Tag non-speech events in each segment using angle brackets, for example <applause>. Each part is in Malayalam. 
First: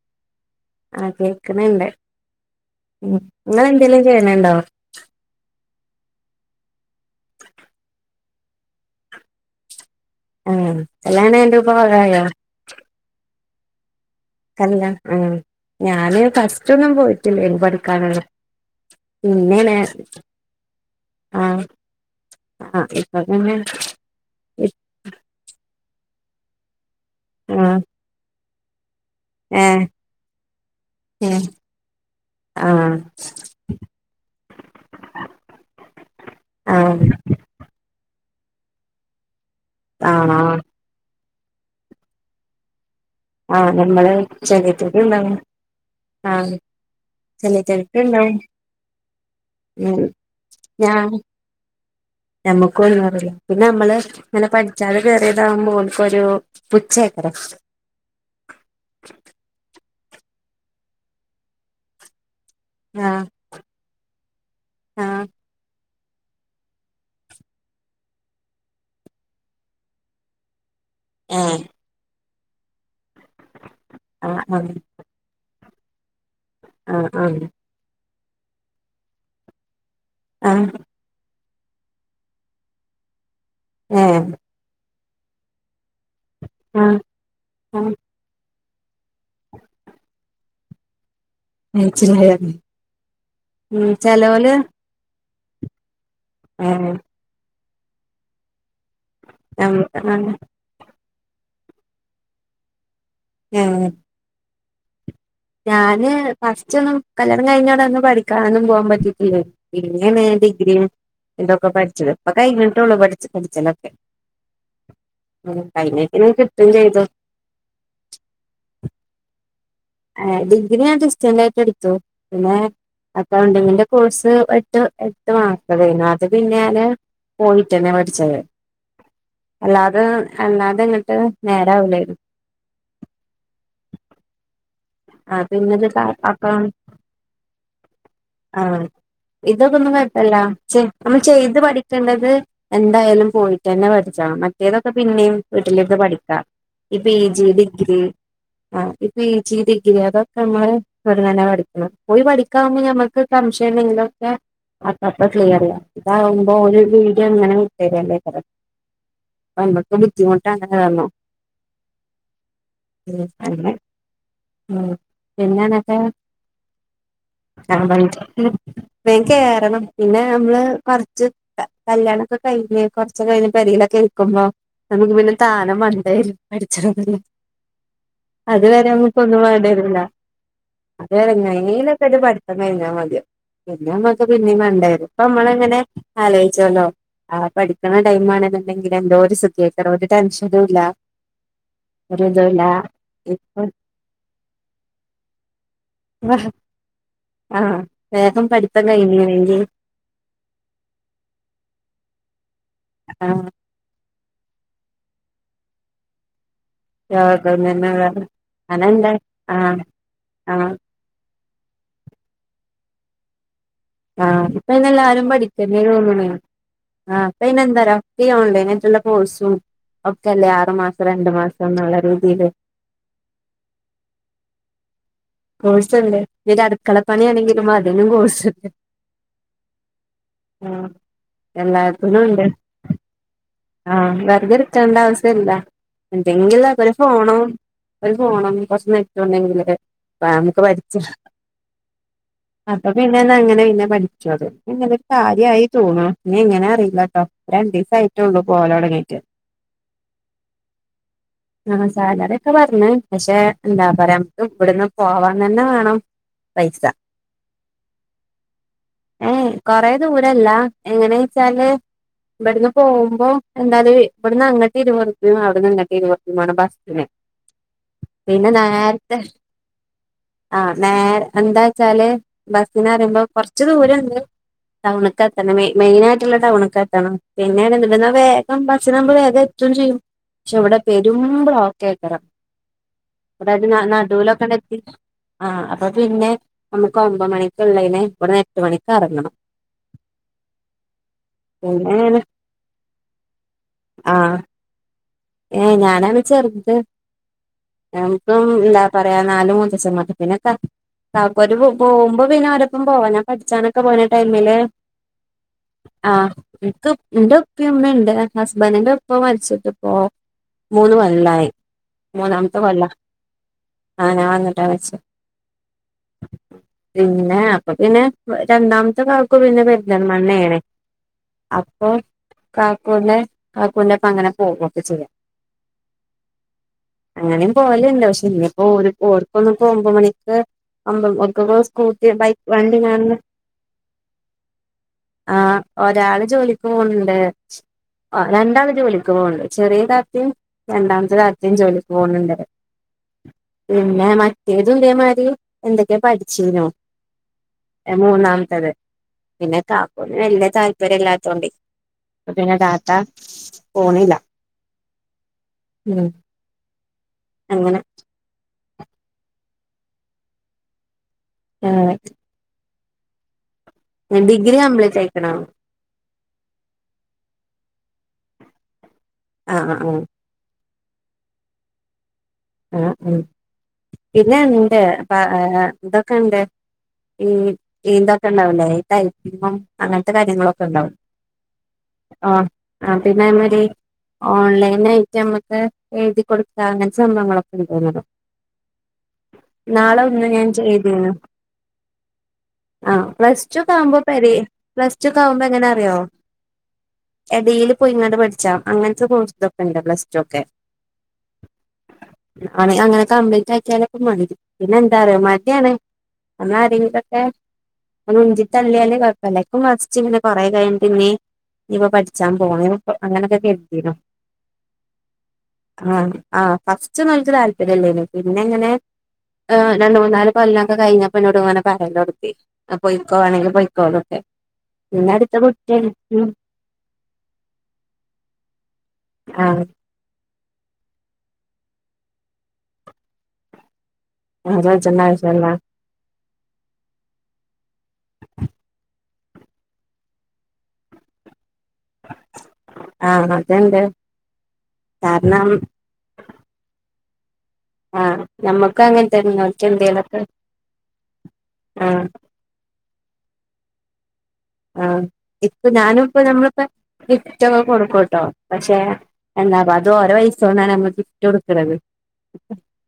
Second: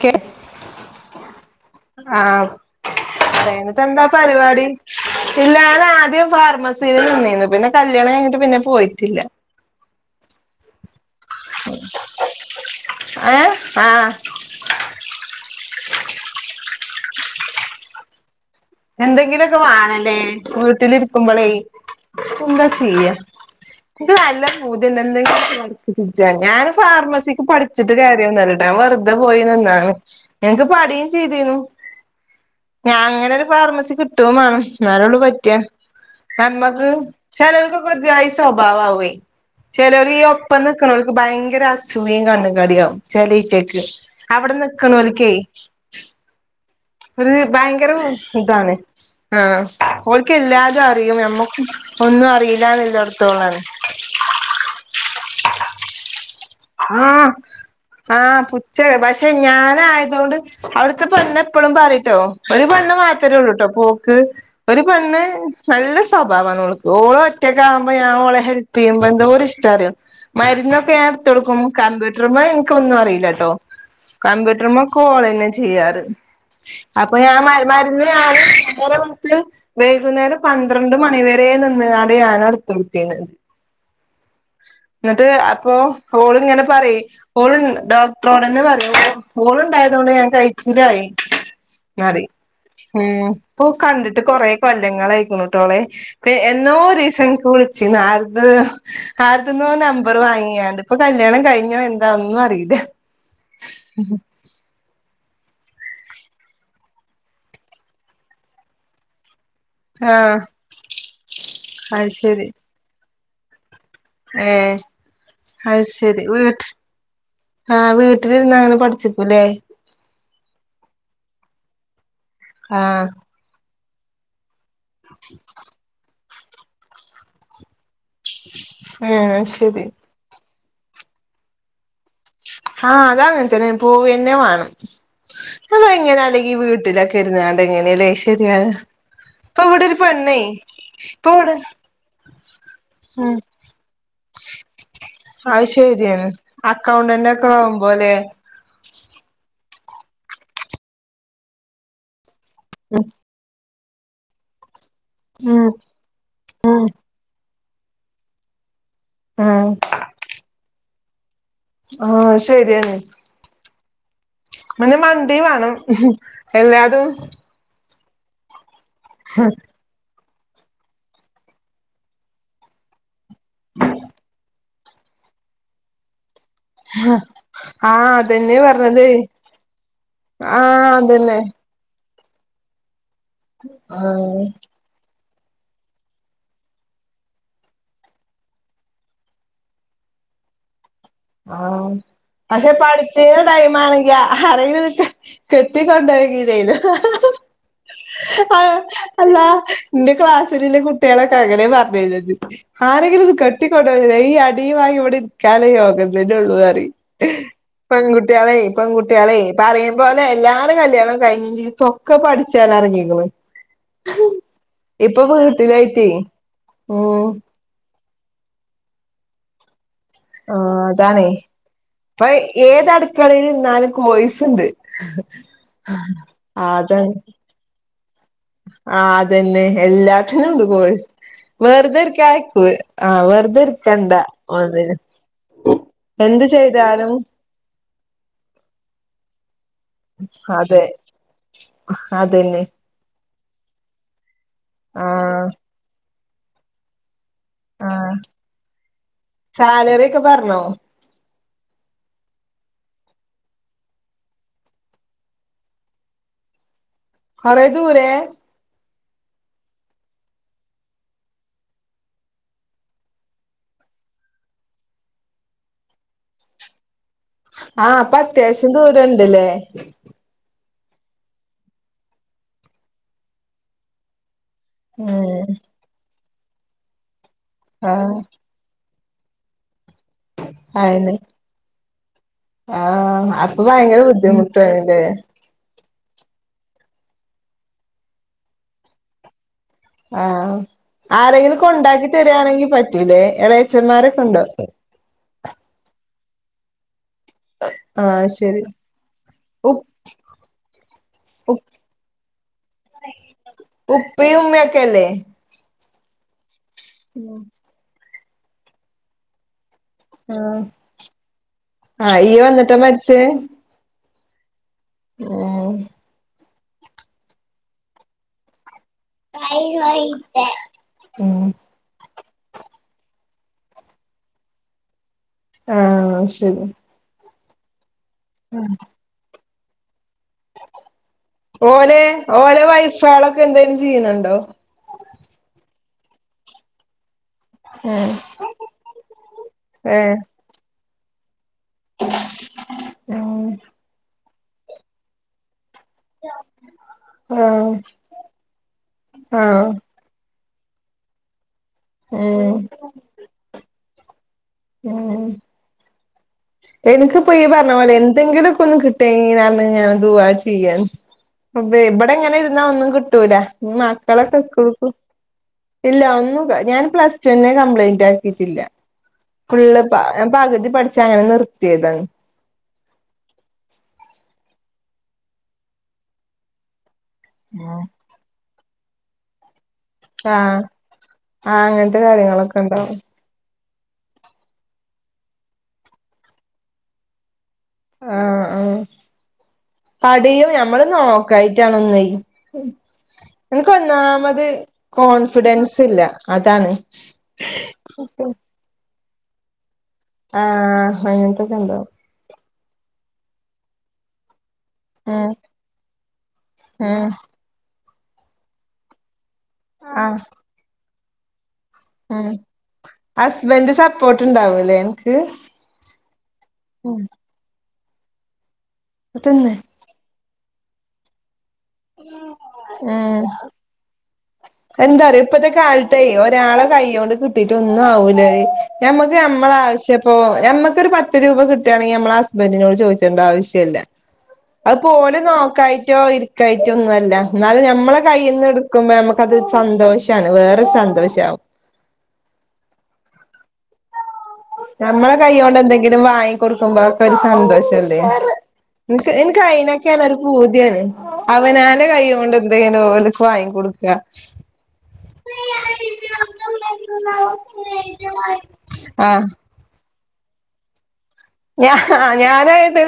ക ആ കേക്കുന്നുണ്ട്േ അേനത്തെ എന്താ പരിപാടി ഇല്ലാല ആദ്യം ഫാർമസി ന്നന്ന് പിന്നെ കല്യാണം കഴഞ്ഞിട്ട് പിന്നെ പോയിട്ടില്ല ആഹ എല്ലാണ് എന്റെപഗായോ ആഹ കല്ല ഉ ഞാന് ഫസ്റ്റ്ൊന്നും പോയിട്ടില്ലേ എനി പഠിക്കാനുള്ള എന്തെങ്കിലുമൊക്കെ വേണല്ലേ വീട്ടിലിരിക്കുമ്പോളേ ആഹ് എന്താ ആഹ് ചെയ്യാ ഇപ്പൊ പിന്നെ ഇത് നല്ലാം പോതില്ല എന്തെങ്കിലും നടക്ക ഞാൻ ഫാർമസിക്ക് ആഹ് പഠിച്ചിട്ട് കാര്യംന്നല്ലട്ട വെതെ പോയിാണ് ഏഹ് നിങ്ങക്ക് പടയും ഏഹ് ചെയ്തു ആഹ് ഞങ്ങനെ ഫാർമസി കിട്ട വേ എന്നള്ള പറ്റിയ നമ്മക്ക് ആഹ് ചിലക്കൊക്കെ തായി സ്വഭാവവേ ചിലർ ഈ ആഹ് ഒപ്പം നിൽക്കണവർക്ക് ഭയങ്കര അസൂഖയും കണ്ണുംകാടി യാവും ആഹ് ചലീറ്റേക്ക് നമ്മള് അവിടെ നിക്കണ ചെറിയറ്റക്ക് അലക്കേ ഉണ്ടാവും ആഹ് ഒരു ഭയങ്കര ചെറിയറ്റക്ക് ഉണ്ടാവും ഇതാണ് ആ ഓടുക്കല്ലാതെ അറിയും എമ്മക്കും നമ്മുക്ക ഒന്നും അറിയില്ല പിന്നെ നമ്മള് ഇങ്ങനെ പഠിച്ചാതെ വേറിയതകുമ്പോ നമക്കൊരു പുച്ഛേക്കര ആഹ് ആഹ് പുച്ഛ പക്ഷെ ഞാന ആയത കൊണ്ട് അവിടത്തെപ്പോൊെ എപ്പോഴും പറട്ടോ ഒരു പണ്ണ് ആഹ് മാത്രമേ ഉള്ളൂട്ടോ പോക്ക് ഒരു പണ്ണ് ആഹ് നല്ല സ്വഭാവമാണ്ക്ക് ഓള് ഒറ്റൊക്കെ ആവുമ്പോ ഞാൻ അവളെ ഹെപ് ചെയ്യുമ്പോ എന്തോും ഇഷ്ട അറിയ മരുന്ന ഏഹ് ടുത്ത്ടുക്കും കമ്പ്യൂട്ടർമ്മ എനിക്ക ഒന്നും അറിയില്ല കേട്ടോ ആഹ് ആഹ് കമ്പ്യൂട്ടർമ്മ കോള ചെയ്യാറ് ആഹ് അപ്പൊ ഞാൻ ആഹ് മരുന്ന ആള്ത്ത് വൈകുന്നേരം ആഹ് പന്ത്രണ്ട് മണിവരെ നിന്ന കാാടെ ഞൻ അടുത്തടുത്തിരുന്നത് ആഹ എന്നിട്ട് അപ്പൊ ഓളിങ്ങനെ പറ ആഹ് ഓൾ ആഹ് ഡോക്ടറോടെന്നെ പറയ പോളുണ്ടായതുക കൊണ്ട് ഞാൻ കഴിച്ചില്ലായി മാറി ഉ ഇപ്പൊ ഉം കണ്ടിട്ട് കൊറ ചെലോല് കൊല്ലങ്ങളായി ട്ടോളെ എന്നോ ഏഹ് രീസംളിച്ച നമ്പർ ഞമ്മ വാങ്ങിയാണ്ട് ഇപ്പൊ കല്യാണം കഴിഞ്ഞ എന്താന്നും അറിയില്ലേ ഉം ഞാന് ഫസ്റ്റ് ഒന്നും കല്യാണം കഴിഞ്ഞോട ഒന്നും പഠിക്കാൊന്നും പോകാൻ പറ്റിട്ടില്ലേ പിന്നനെ ആഹ് ഡിഗ്രിയും ഇതൊക്കെ പഠിച്ചത് ഇപ്പൊ കഴിഞ്ഞിട്ടേ ഉള്ളൂ പഠിച്ചു പഠിച്ചല്ലോ ഏ അത് ശരി കഴിഞ്ഞേക്കിന് കിട്ടും വീട്ട് ചെയ്തു ആഹ് വീട്ടിലിരുന്ന അങ്ങനെ പഠിച്ചിിക്കൂല്ലേ ഡിഗ്രി ഞാൻ റിസ്റ്റന്റ് ആയിട്ട് എടുത്തു പിന്നെ ആഹ് അക്കൗണ്ടിങ്ങിന്റെ കോഴ്സ് എട്ട് മാത്രതരുന്നു അത് പിന്നെ ഞാന് പോയിട്ടന്നെ ഏഹ് ശരി അല്ലാതെ അല്ലാതെ ഇങ്ങട്ട് നേരാവില്ല ആഹ അത അങ്ങനെ തന്നെ പോൂവന്നെ വേണം ആഹ് അത പിന്നെത് എങ്ങനെ അക്കൗ അല്ലെങ്കി വീട്ടിലൊക്കെ ഇരുന്നാണ്ട് എങ്ങനെയല്ലേ ശെരിയാ ഇതൊക്കെ ഒന്നും പറ്റല്ല നമ്മൾ ഇപ്പൊ ഇവിടെ ചെയ്ത് പഠിക്കേണ്ടത് എന്തായാലും ഉം പോയിട്ട് തന്നെ പഠിക്ക അ മറ്റേത പിന്നെയും അത് വീട്ടിലേക്കെ ശരിയാണ് പഠിക്കാം ഈ പി അക്കൗണ്ടന്റ് ജി ഒക്കെ ഡിഗ്രി ആവുമ്പോലെ പിച്ച്ി ഡിഗ്രി അതൊക്കെ നമ്മള് പ തന്നെ പഠിക്കണം പോയി പഠിക്കാവുമ്പോ ഉം ഞമുക്ക് സംം െിലൊക്കെ അക്കപ്പ ക്ലിയർ ഉം ചെയ്യ ഇതകുമ്പോ ഒരു ഉം വീഡിയോങ്ങനെ ശരില്ലേ ക വ ആഹ് മട്ട ബുദ്ധിമട്ട് അങ്ങനെ വോ ആഹ ശരിയന്നെ ഉം അങ്ങനെ ഉം പിെ വണ്ടി വേണം പിന്നെന്നൊക്കെ എല്ലാതും ആ വെങ്കയ കാരണം പിന്നെ നമ്മള് കൊറച്ച് കല്യാണംൊക്കെ കഴിഞ് കൊറച്ചൊക്കെ കഴ പരിലൊക്കെ ഇക്കുമ്പോ നമുക്ക് പിന്നെ ഠ അ ന ആഹ് അതന്നെ പറഞ്ഞത് അത ആഹ് അതന്നെ പഠിത്തം കഴിഞ്ഞാൽ മതി പിന്നെ അമ്മക്കക്ക് ആഹ് പിന്നെയ വണ്ടായിരുന്നു അപ്പൊ നമ്മള എങ്ങനെ ആലോചിച്ചോല്ലോ ആ പഠിക്കുന്ന ടൈംമാണെന്നെണ്ടെങ്കില എന്തോ ഒരു സുദ്ഖീക്കറ ഒരു ടെൻഷനും ഇല്ല ആഹ ഒരു ഇതുല്ല പക്ഷെ പഠിച്ചത് ഇപ്പൊ ടൈം ആണെങ്കാ ആ അറയിത്െ കെട്ടിക്കൊണ്ടപകതായിരുന്നു ആ വേഗം ആ പഠിത്തം അല്ലാ കഴിഞ്ഞീനെങ്കിൽ നിന്റെ ക്ലാസ്സിലെ കുട്ടികളൊക്കെ അങ്ങനെ പറഞ്ഞര ആാരഗര ആ ഇത് കട്ടിിക്ക കൊടഈ അടിിയവാായി ഓടി കാലക ഇ ഉള്ള യോഗം തന്നെ വേണം പെൺകുട്ടികളെ അതെന്താ പെൺകുട്ടികളെ ആ ഇപ്പ അറിയുമ പോലെ ആ എല്ലാരും കല്യാണം കഴിഞ്ഞ ൊക്കെ പഠിച്ചൻറിങ്ങിരിക്കുന്നു ആഹ് ഇപ്പെല്ലാരും പഠിക്കന്ന ആ ഉം അപ്പ ഇന്നെന്തരാ ഈ ഓൺലൈന ആയിട്ടുള്ള കോഴ്സും ഒക്കെല്ലേ ആറു മാസം രണ്ട മാസം അപ്പൊ രീതിയില് ഏത് അടുക്കളും ഇന്നാലക്ക് വയിസ്ുണ്ട് കോഴ്സ് ഉണ്ട് അടുക്കളപ്പണിയാണെങ്കിലും അതിനും കോഴ്സ് ആ അതന്നെ എല്ലാത്തിനും ഉണ്ട് ആഹ് കോഴ വെറതെരിക്ക എല്ലാത്തിനും ഉണ്ട് ആയക്കൂ ആഹ് വെറുതെ ഇരിക്കണ്ട ആഹ് വെറുതെ ന്ന് ഇരിക്കേണ്ട ആവശ്യല്ല എന്ത് എന്തെങ്കിലും ഒരു ചെയ്താലും ഫോണും ഒരു പോോണം കൊറച്ച നട്ടോണ്ടെങ്കിൽ അ നമുക്ക് അതെ പഠിച്ച് അതന്നെ അപ്പൊ പിന്നെ അങ്ങനെ പിന്നെ പഠിച്ചത് <unintelligible> ഒരു ആഹ് കാര്യായി തോന്നു എങ്ങനെ അറിയില്ലാട്ടോ ആഹ് രണ്ടീസായിട്ടൊള്ളൂ പോവല് തൊടങ്ങീട്ട് സാലറി ഒക്കെ പറഞ്ഞോ ആ സാലറിയൊക്കെ പറഞ്ഞ് പക്ഷെ എന്താ പറയാ നമുക്ക് ഇവിടന്ന് പോവാൻ തന്നെ വേണം പൈസ കൊറേ ദൂരേ ഏ കൊറേ ദൂരല്ലാ എങ്ങനെ വെച്ചാല് ഇവിടന്ന് പോകുമ്പോ എന്തായാലും ഇവിടന്ന് അങ്ങട്ട് <unintelligible> അവിടുന്ന് ഇങ്ങട്ട് <unintelligible> ആണ് ബസ്സിന് ആ അപ്പ പിന്നെ അത്യാവശ്യം ദൂരുണ്ടല്ലേ ആ നേരേ എന്താ വെച്ചാല് ബസിന് അറിയുമ്പോ കൊറച്ച് ദൂരിണ്ട് ടൗണിക്കെത്തെ ഉം മെ മെയിൻ ആയിട്ടുള്ള ടൗണിക്ക് എത്തണം പിന്നെ ആഹ് <unintelligible> വേഗം <unintelligible> നമ്മള് വേഗം എത്തുകേം ചെയ്യും പക്ഷെ ഇവിടെ അയന്നെ പെരും ബ്ലോക്കാരുന്നു ആഹ് <unintelligible> അപ്പൊ അതായത് ഭയങ്കര നടുവിലൊക്കെ ബുദ്ധിമുട്ടാണല്ലേ ആ അപ്പൊ പിന്നെ നമുക്ക് ഒമ്പത് മണിക്കുള്ളതിന് ഇവിടന്ന് എട്ട് മണിക്ക് എറങ്ങണം ആ ആരെങ്കിലും കൊണ്ടാക്കി പിന്നെ തരികാണെങ്കി പറ്റൂലേ ഇളയച്ചന്മാരൊക്കെ ഉണ്ടോ ഏ ഞാനാണ് ചെറ്ത് ആഹ് നമുക്ക് ശരി എന്താ പറയാ നാല് ഉ <unintelligible> പിന്ന ഉ താക്കോല് പോകുമ്പോ പിന്നെ ഓരപ്പം പോവാഞാ പഠിച്ചാനൊക്കെ പോയിന ഉപ്പയും ടൈമില് ഉമ്മയൊക്കെല്ലേ ആഹ് എനിക്ക് എന്റെ ഉപ്പ ഉമ്മയുണ്ട് ഹസ്ബൻഡിന്റെ ഉപ്പ മരിച്ചിട്ട് ഓ ആഹ് മൂന്ന് കൊല്ലായി ആഹ് ഇയ്യ് മൂന്നാമത്തെ വന്നിട്ടാ കൊല്ലം <unintelligible> ആ പിന്നെ അപ്പൊ പിന്നെ രണ്ടാമ ഇത്ത കാക്കൂ പിന്നെ പെരിന്തൽമണ്ണേണ് ഉം അപ്പൊ കാക്കൂന്റെ കാക്കൂൻ്റൊപ്പം അങ്ങനെ പോവൊക്കെ ചെയ്യാം ആ ശരി അങ്ങനെയും പോവല്ണ്ട് പക്ഷെ ഇനിയിപ്പോ ഓൽക്കൊന്നും പ്പം ഒമ്പമണി ഒക്കെ <unintelligible> ഓലെ സ്കൂട്ടി ബൈക്ക് ഓലെ വണ്ടി <unintelligible> വൈഫാളൊക്കെ എന്തേലും ചെയ്യണുണ്ടോ ആ ഒരാള് ജോലിക്ക് പോണിണ്ട് ഉം രണ്ടാള് ജോലിക്ക് പോണ്ട് ചെറിയ ഏഹ് താത്തേം രണ്ടാമത്തെ താത്തേം ജോലിക്ക് പോണുണ്ട് ഉം പിന്നെ മറ്റേത് ഇതേ മാതിരി എന്തൊക്കെയാ പഠിച്ചീനു ആഹ് മൂന്നാമത്തത് പിന്നെ ആഹ് കാക്കുന് <unintelligible> താല്പര്യം ഇല്ലാത്തോണ്ട് ഉം പിന്നെ ഡാറ്റാ ഫോണില്ലാ ഉം എനക്ക് ഈ പറഞ്ഞ അങ്ങനെ പോലെ എന്തെങ്കിലുമൊക്കെ ഒന്ന് കിട്ടേനേങ്കി ഞാൻ ഞാന് ദുവാ ചെയ്യാ ഇവിടെ ഇങ്ങനെ ഇരുന്നാ ഒന്നും കിട്ടൂലാ മക്കളൊക്കെ ഡിഗ്രി സ്കൂള് കംപ്ലീറ്റ് ആയിക്കണോ ഇല്ല ഒന്നും ഞാൻ പ്ലസ് ടൂൻ്റെ കംപ്ലീറ്റാക്കിയിട്ടി ആ ആ ഫുള്ള് പാ ല്ലാ ആ ഞാൻ പകുതി പഠിച്ചോ <unintelligible> അങ്ങനെ നിർത്തിയതാണ് ആ ഉം പിന്നെണ്ട് അപ്പ ഇതൊക്കെ ഇണ്ട് ഈ ആഹ് ഈന്തൊക്കെ ഇണ്ടാവുലേ <unintelligible> അങ്ങനത്തെ ആഹ് കാര്യങ്ങളൊക്കെ ഇണ്ടാവും ആ അങ്ങനത്തെ ആ കാര്യങ്ങളൊക്കെ ഉണ്ടാവും ആ പിന്നെ <unintelligible> ഓൺലൈൻ ആയിട്ട് നമ്മുക്ക് എഴുതി കൊടുക്കാ അങ്ങനെ സംഭവങ്ങള ആ ആ നാളെ ഒന്ന് ഞാൻ പടിയും ഞമ്മള് ചെയ്തീനു നോക്കായിട്ടാണന്നേ ആഹ് പ്ലസ് ടു എനക്ക് ഒക്കെ ആവുമ്പോ പെരെ ഒന്നാമത് പ്ലസ് ടു ഒക്കെ ആവുമ്പോ കോൺഫിഡൻസ് ഇല്ല അതാണ് ഇത് പോയിങ്ങാണ്ട് പഠിച്ചാം അങ്ങനത്തെ കോഴ്സ് ഉണ്ട് പ്ലസ് ടു ആ അങ്ങനത്തൊക്കെ ഇണ്ടാവും ആണ് അങ്ങനെ കംപ്ലീറ്റ് ആക്കിയാലൊക്കെ മതി പിന്നെന്താ അറിയ ഉം മടിയാണ് അ ഉം ആരെങ്കിലൊക്കെ അ ഉന്തി തള്ളിയാലേ വലക്കും വാധിച്ചു ആ പിന്നെ കൊറെ കഴിഞ്ഞ് പിന്നെ ഇവ ഉം പഠിച്ചാൻ പോണോ അങ്ങനെയൊക്കെക്ക ഹസ്ബൻഡ് കരുതിനു സപ്പോർട്ട് ഉണ്ടാവൂലേ അനക്ക് ആഹ് ആ ഫസ്റ്റ് നല്ലരു താല്പര്യമല്ലേ പിന്നെ ഇങ്ങനെ തിന്ന് രണ്ട് മൂന്നാല് കൊല്ലൊക്കെ കഴിഞ്ഞപ്പം ന്നൊടുങ്ങനെ പറയലൊട്ങ്ങി പൊയ്ക്കോ വാണെങ്കി പൊയ്ക്കോന്നൊക്കെ എന്താ പിന്നെ റിയൊ അടുത്ത ഇപ്പത്തെ കുട്ടിയാണ് കാലത്ത് ഉം ഒരാളെ കൈകൊണ്ട് കിട്ടിട്ടൊന്നും ആവൂലേ ഞമ്മക്ക് നമ്മളെ ആഹ് ആശ്യ ഇപ്പ മമ്മക്കൊരു പത്ത് രൂപ കിട്ടുകയാണെങ്കിൽ നമ്മെ ഹസ്ബന്ഡറിനോട് ചോദിച്ചേണ്ട ആവശ്യമല്ല അത് ചോദിച്ചണ്ട പോല് ആവശ്യല്ല നോക്കായിട്ടോ ഇ കയിറ്റൊന്നും അല്ല എന്നാലും ഞമ്മളെ കൈയിൽന്ന് എടുക്കുമ്പോ നമുക്കത് സന്തോഷമാണ് വേറൊരു സന്തോഷമാവും ആഹ് അതെണ്ട് നമ്മളെ കൈ കൊണ്ട് എന്തെങ്കിലും വാങ്ങി കൊൊടുക്കുമ്പോക്കെ ഒരു സന്തോഷല്ലേ ആഹ് ഞമ്മക്ക് അങ്ങനെ ക്ക് തന്നെ ഓൽക്ക് അയിനക്കെയാണ് ഒരു എന്തേലൊക്കെ പൂതിയന് അവനാ ൻ്റെ ആഹ് കൈകൊണ്ട് എന്തെങ്കിലും ഓൽക്ക് വാങ്ങി കൊടുക്കുക ഉ ആഹ് ഇപ്പൊ ഞാനും ഇപ്പ നമ്മളിപ്പോ ഗിഫ്റ്റ്ക്കെ കൊടുക്കുംട്ടോ പക്ഷെ- ആഹ് എന്താ അ അത് ഓരെ പൈസോണ്ട് നമ്മളി ഗി ഞ ഞാനായി തെ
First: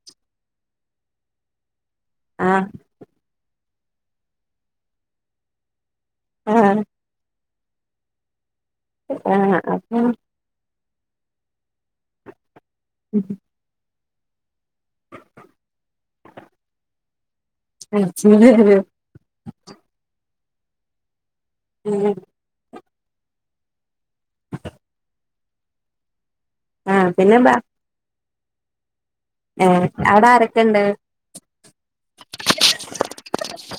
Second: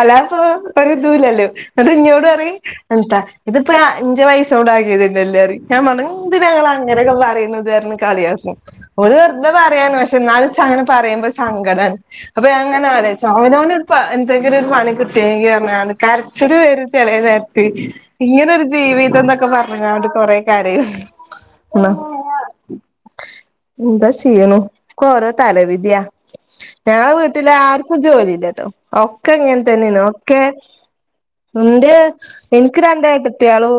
അല്ലാപരുതൂല്ലല്ലോ അത് ഇഞ്ഞോട് പറിം ആഹ് എന്താ ഇതിപ്പോ ൻ്റെ പൈസോണ്ട് വാങ്ങ്യതന്നെല്ലേന്ന് പറിം ഞാൻ പറഞ്ഞ് എന് ഞങ്ങൾ ആഹ് അങ്ങനെയൊക്കെ പറയുന്നത്തായിരുന്നു കള്യാക്കും വെറുതെ ആഹ് പറയാണ് അപ്പൊ പക്ഷെ എന്നാ വച്ചാനെ പറയുമ്പോ സങ്കടാണ് അപ്പൊ അങ്ങനെ ആലോയ്ച്ചും അവനവന് ഇപ്പ എന്തെങ്കിലും ഒരു പണി കിട്ടിയെങ്കി പറഞ്ഞത് കരച്ചില് വരും ചെല നേരത്ത് ഇങ്ങനെ ഒരു ജീവിതം എന്നൊക്കെ പറഞ്ഞാണ്ട് കൊറെ കരയും എന്ന എന്താ ചെയ്യണു കൊ ഓരോ തല വിധിയാ ആഹ് പിന്നെ വീട്ടില്ല ആർക്കും ജോലിയില്ലട്ടോ ഒക്കെ ഇങ്ങനെ ഏഹ് തന്നെയാണ് അവിടെ ഒക്കെ ആരൊക്കെണ്ട് ഉണ്ട് എനിക്ക് രണ്ട് ഏട്ടത്ത്യാളും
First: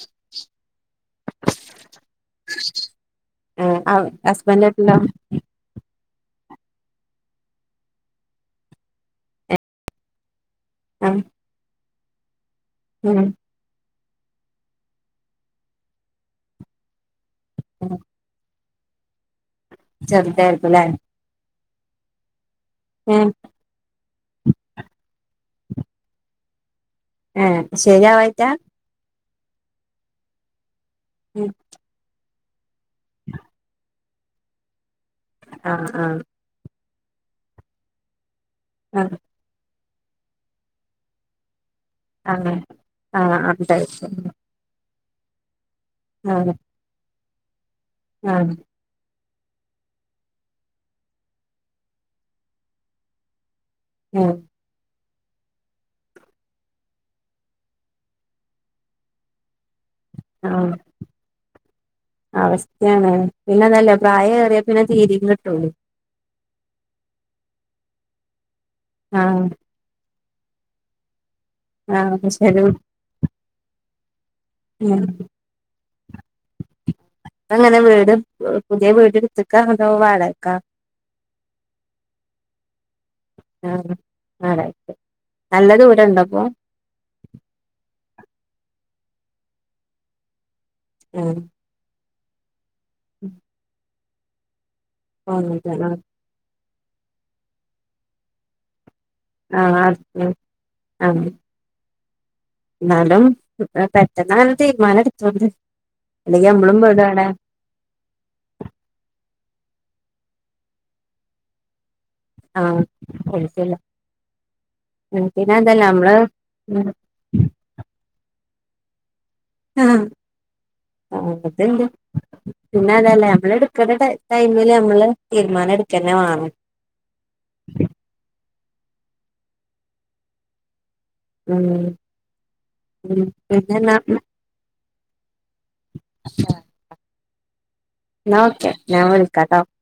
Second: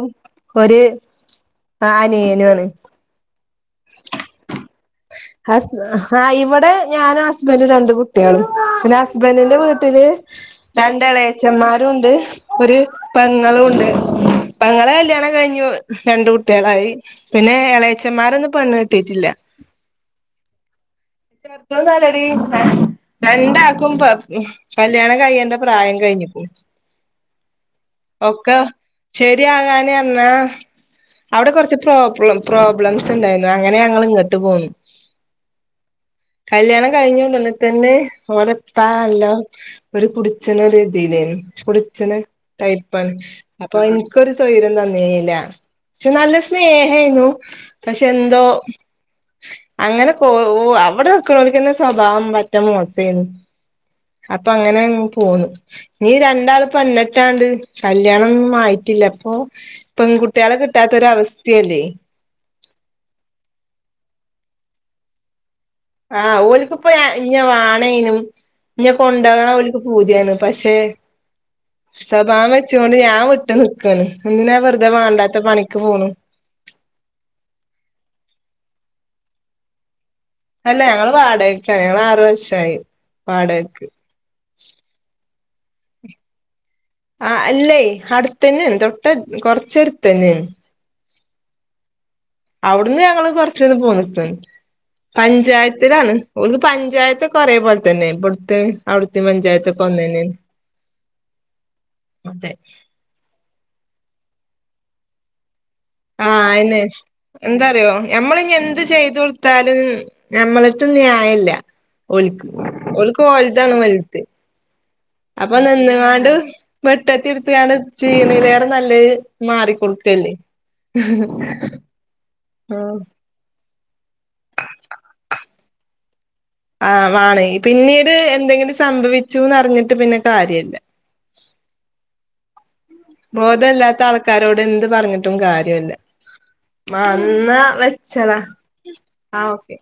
ഒരു- ആഹ അന ണ് ആ ഹസ്ബൻഡ ആട്ടല്ലോ ആഹ് ഇവിടെ ഞാനും ഹസ്ബൻറും രണ്ട് കുട്ടികള് പിന്നെ ഹസ്ബൻറിിന്റെ വീട്ടില്- ആഹ് രണ്ടളയച്ചന്മാരുും ഉണ്ട് ഒരു ഉം പെങ്ങളളും ഉണ്ട് ഇ പെങ്ങളെ കല്യാണം കഴിഞ്ഞു രണ്ട കുട്ടികളായി പിന്നെ എളയച്ചന്മാരൊന്ന് പണ് ട്ടേറ്റില്ല ചലട്ടക്കല്ലേ എത്തന്നല്ലടി രണ്ടാക്കും കല്യാണം കഴ്യേണ്ട പ്രായം കഴിഞ്ഞിപ്പോ ആഹ ശരിയാവായിട്ടാ ശെരിയാകാനെന്നാ അവിടെ കുറച്ച് പ്രോബ്ലംോബ് ണ്ടായി അങ്ങനെ ഞങ്ങൾ ഇങ്ങോട്ട് പോുന്നു ആഹ് ആഹ് കഴിഞ്ഞന്ന തന്നെ നമ്മടെ ആ പാല്ല ഒരു കുടിച്ചഛന വേത് ചെയതരുന്നു ആ അച്ഛന്ടപ്പാണ് ആ അപ്പൊ അതായിരിക്കും എനിക്കൊരു സ്വൈര്യം തന്നേല്ല പക്ഷെ നല്ല ആ സ്നേഹനു ക്ഷേ ആ ന്തോ അങ്ങനെ കൊ അവിടെ ക്ക്ണോരിക്കന്നെ സ്വഭാവം പറ്റാ മോസേനി ആ അപ്പൊ അങ്ങനെ പോന്നു നീ രണ്ടാള് പെണ്ണെട്ടാണ്ട് കല്യാണൊന്നും ആയിട്ടില്ല അപ്പൊ ആ പെൺകുട്ടികളെ കിട്ടാത്തൊരവസ്ഥയല്ലേ അവസ്ഥയാണ് പിന്നെതല്ല പ്രായം ഏറിയാ പിന്നെ തീര കിട്ടുള്ളൂ ആഹ് ഓലക്ക് ഇപ്പ ഇന്നെ വാണേനും ഇന്നെ ആ കൊണ്ടോകാൻ ഓൽക്ക് പൂതിയാണ് പക്ഷേ ആ സ്വഭാവം ശരി വെച്ചൊണ്ട് ഞാൻ വിട്ട് നിക്കാണ് എന്തിനാ വെറുതെ വാണ്ടാത്തെ പണിക്ക് പോണു അങ്ങനെ വീട് പുതിയ വീട് ഇട്ത്ത്ക്ക അതൊ വാട അല്ല ഞങ്ങള് വാടകക്കാണ് ഞങ്ങള് ആറു വർഷായി ആ വാടകക്ക് വാടകക്ക് നല്ല ദൂരം ഇണ്ടപ്പൊ ആ അല്ലേ അടുത്തന്നെആണ് തൊട്ട് കൊറച്ചടുത്തന്നെയാണ് ഉം അവിടുന്ന് ഞങ്ങള് കൊറച്ചൊന്ന് പോന്നിട്ട് പഞ്ചായത്തിലാണ് പഞ്ചായത്ത് കൊറേ പോലത്തന്നെ ഇബട്ത്തെ അവിട്ത്തെ ആ പഞ്ചായത്തൊക്കെ ആ ഒന്നെ ന്നെയാണ് എന്നാലും പെട്ടെന്ന് അങ്ങനെ തീരുമാനം എടുതോണ്ട് ആ അയിനെ എന്താന്നറിയോ ഞമ്മള് ഇനി എന്ത് ചെയ്ത് കൊട് ത്താലും ഞമ്മളെര്ത്ത് ന്യായല്ല ആഹ് ഓൽക്ക് ഒഴിച്ചില്ല ഓൽതാണ് വൽത് ഉം പിന്നെ അപ്പൊ അതല്ല നമ്മള് നിന്നാണ്ട് ഉം വെട്ടത്തി എടുത്തുകാണ് ചീണിലയറ നല്ലത് ആ മാറിക്കൊടുക്കല്ലേ അത്ണ്ട് പിന്നെ ആഹ് അതല്ല നമ്മള് എടു ടൈമില് നമ്മള് തീരുമാനം എടുക്കന്നെ വേണം സംഭവിച്ചുന്നറിഞ്ഞിട്ട് പിന്നെ കാര്യല്ല ഉം ഉം പിന്നെന്നാ ബോധല്ലാത്ത ആൾക്കാരോട് എന്ത് പറഞ്ഞിട്ടും കാര്യല്ല അന്നാ വെച്ചളാ എന്നാ ഓക്കെ ഞാൻ ആ വിളിക്കാട്ടോ ഓക്കെ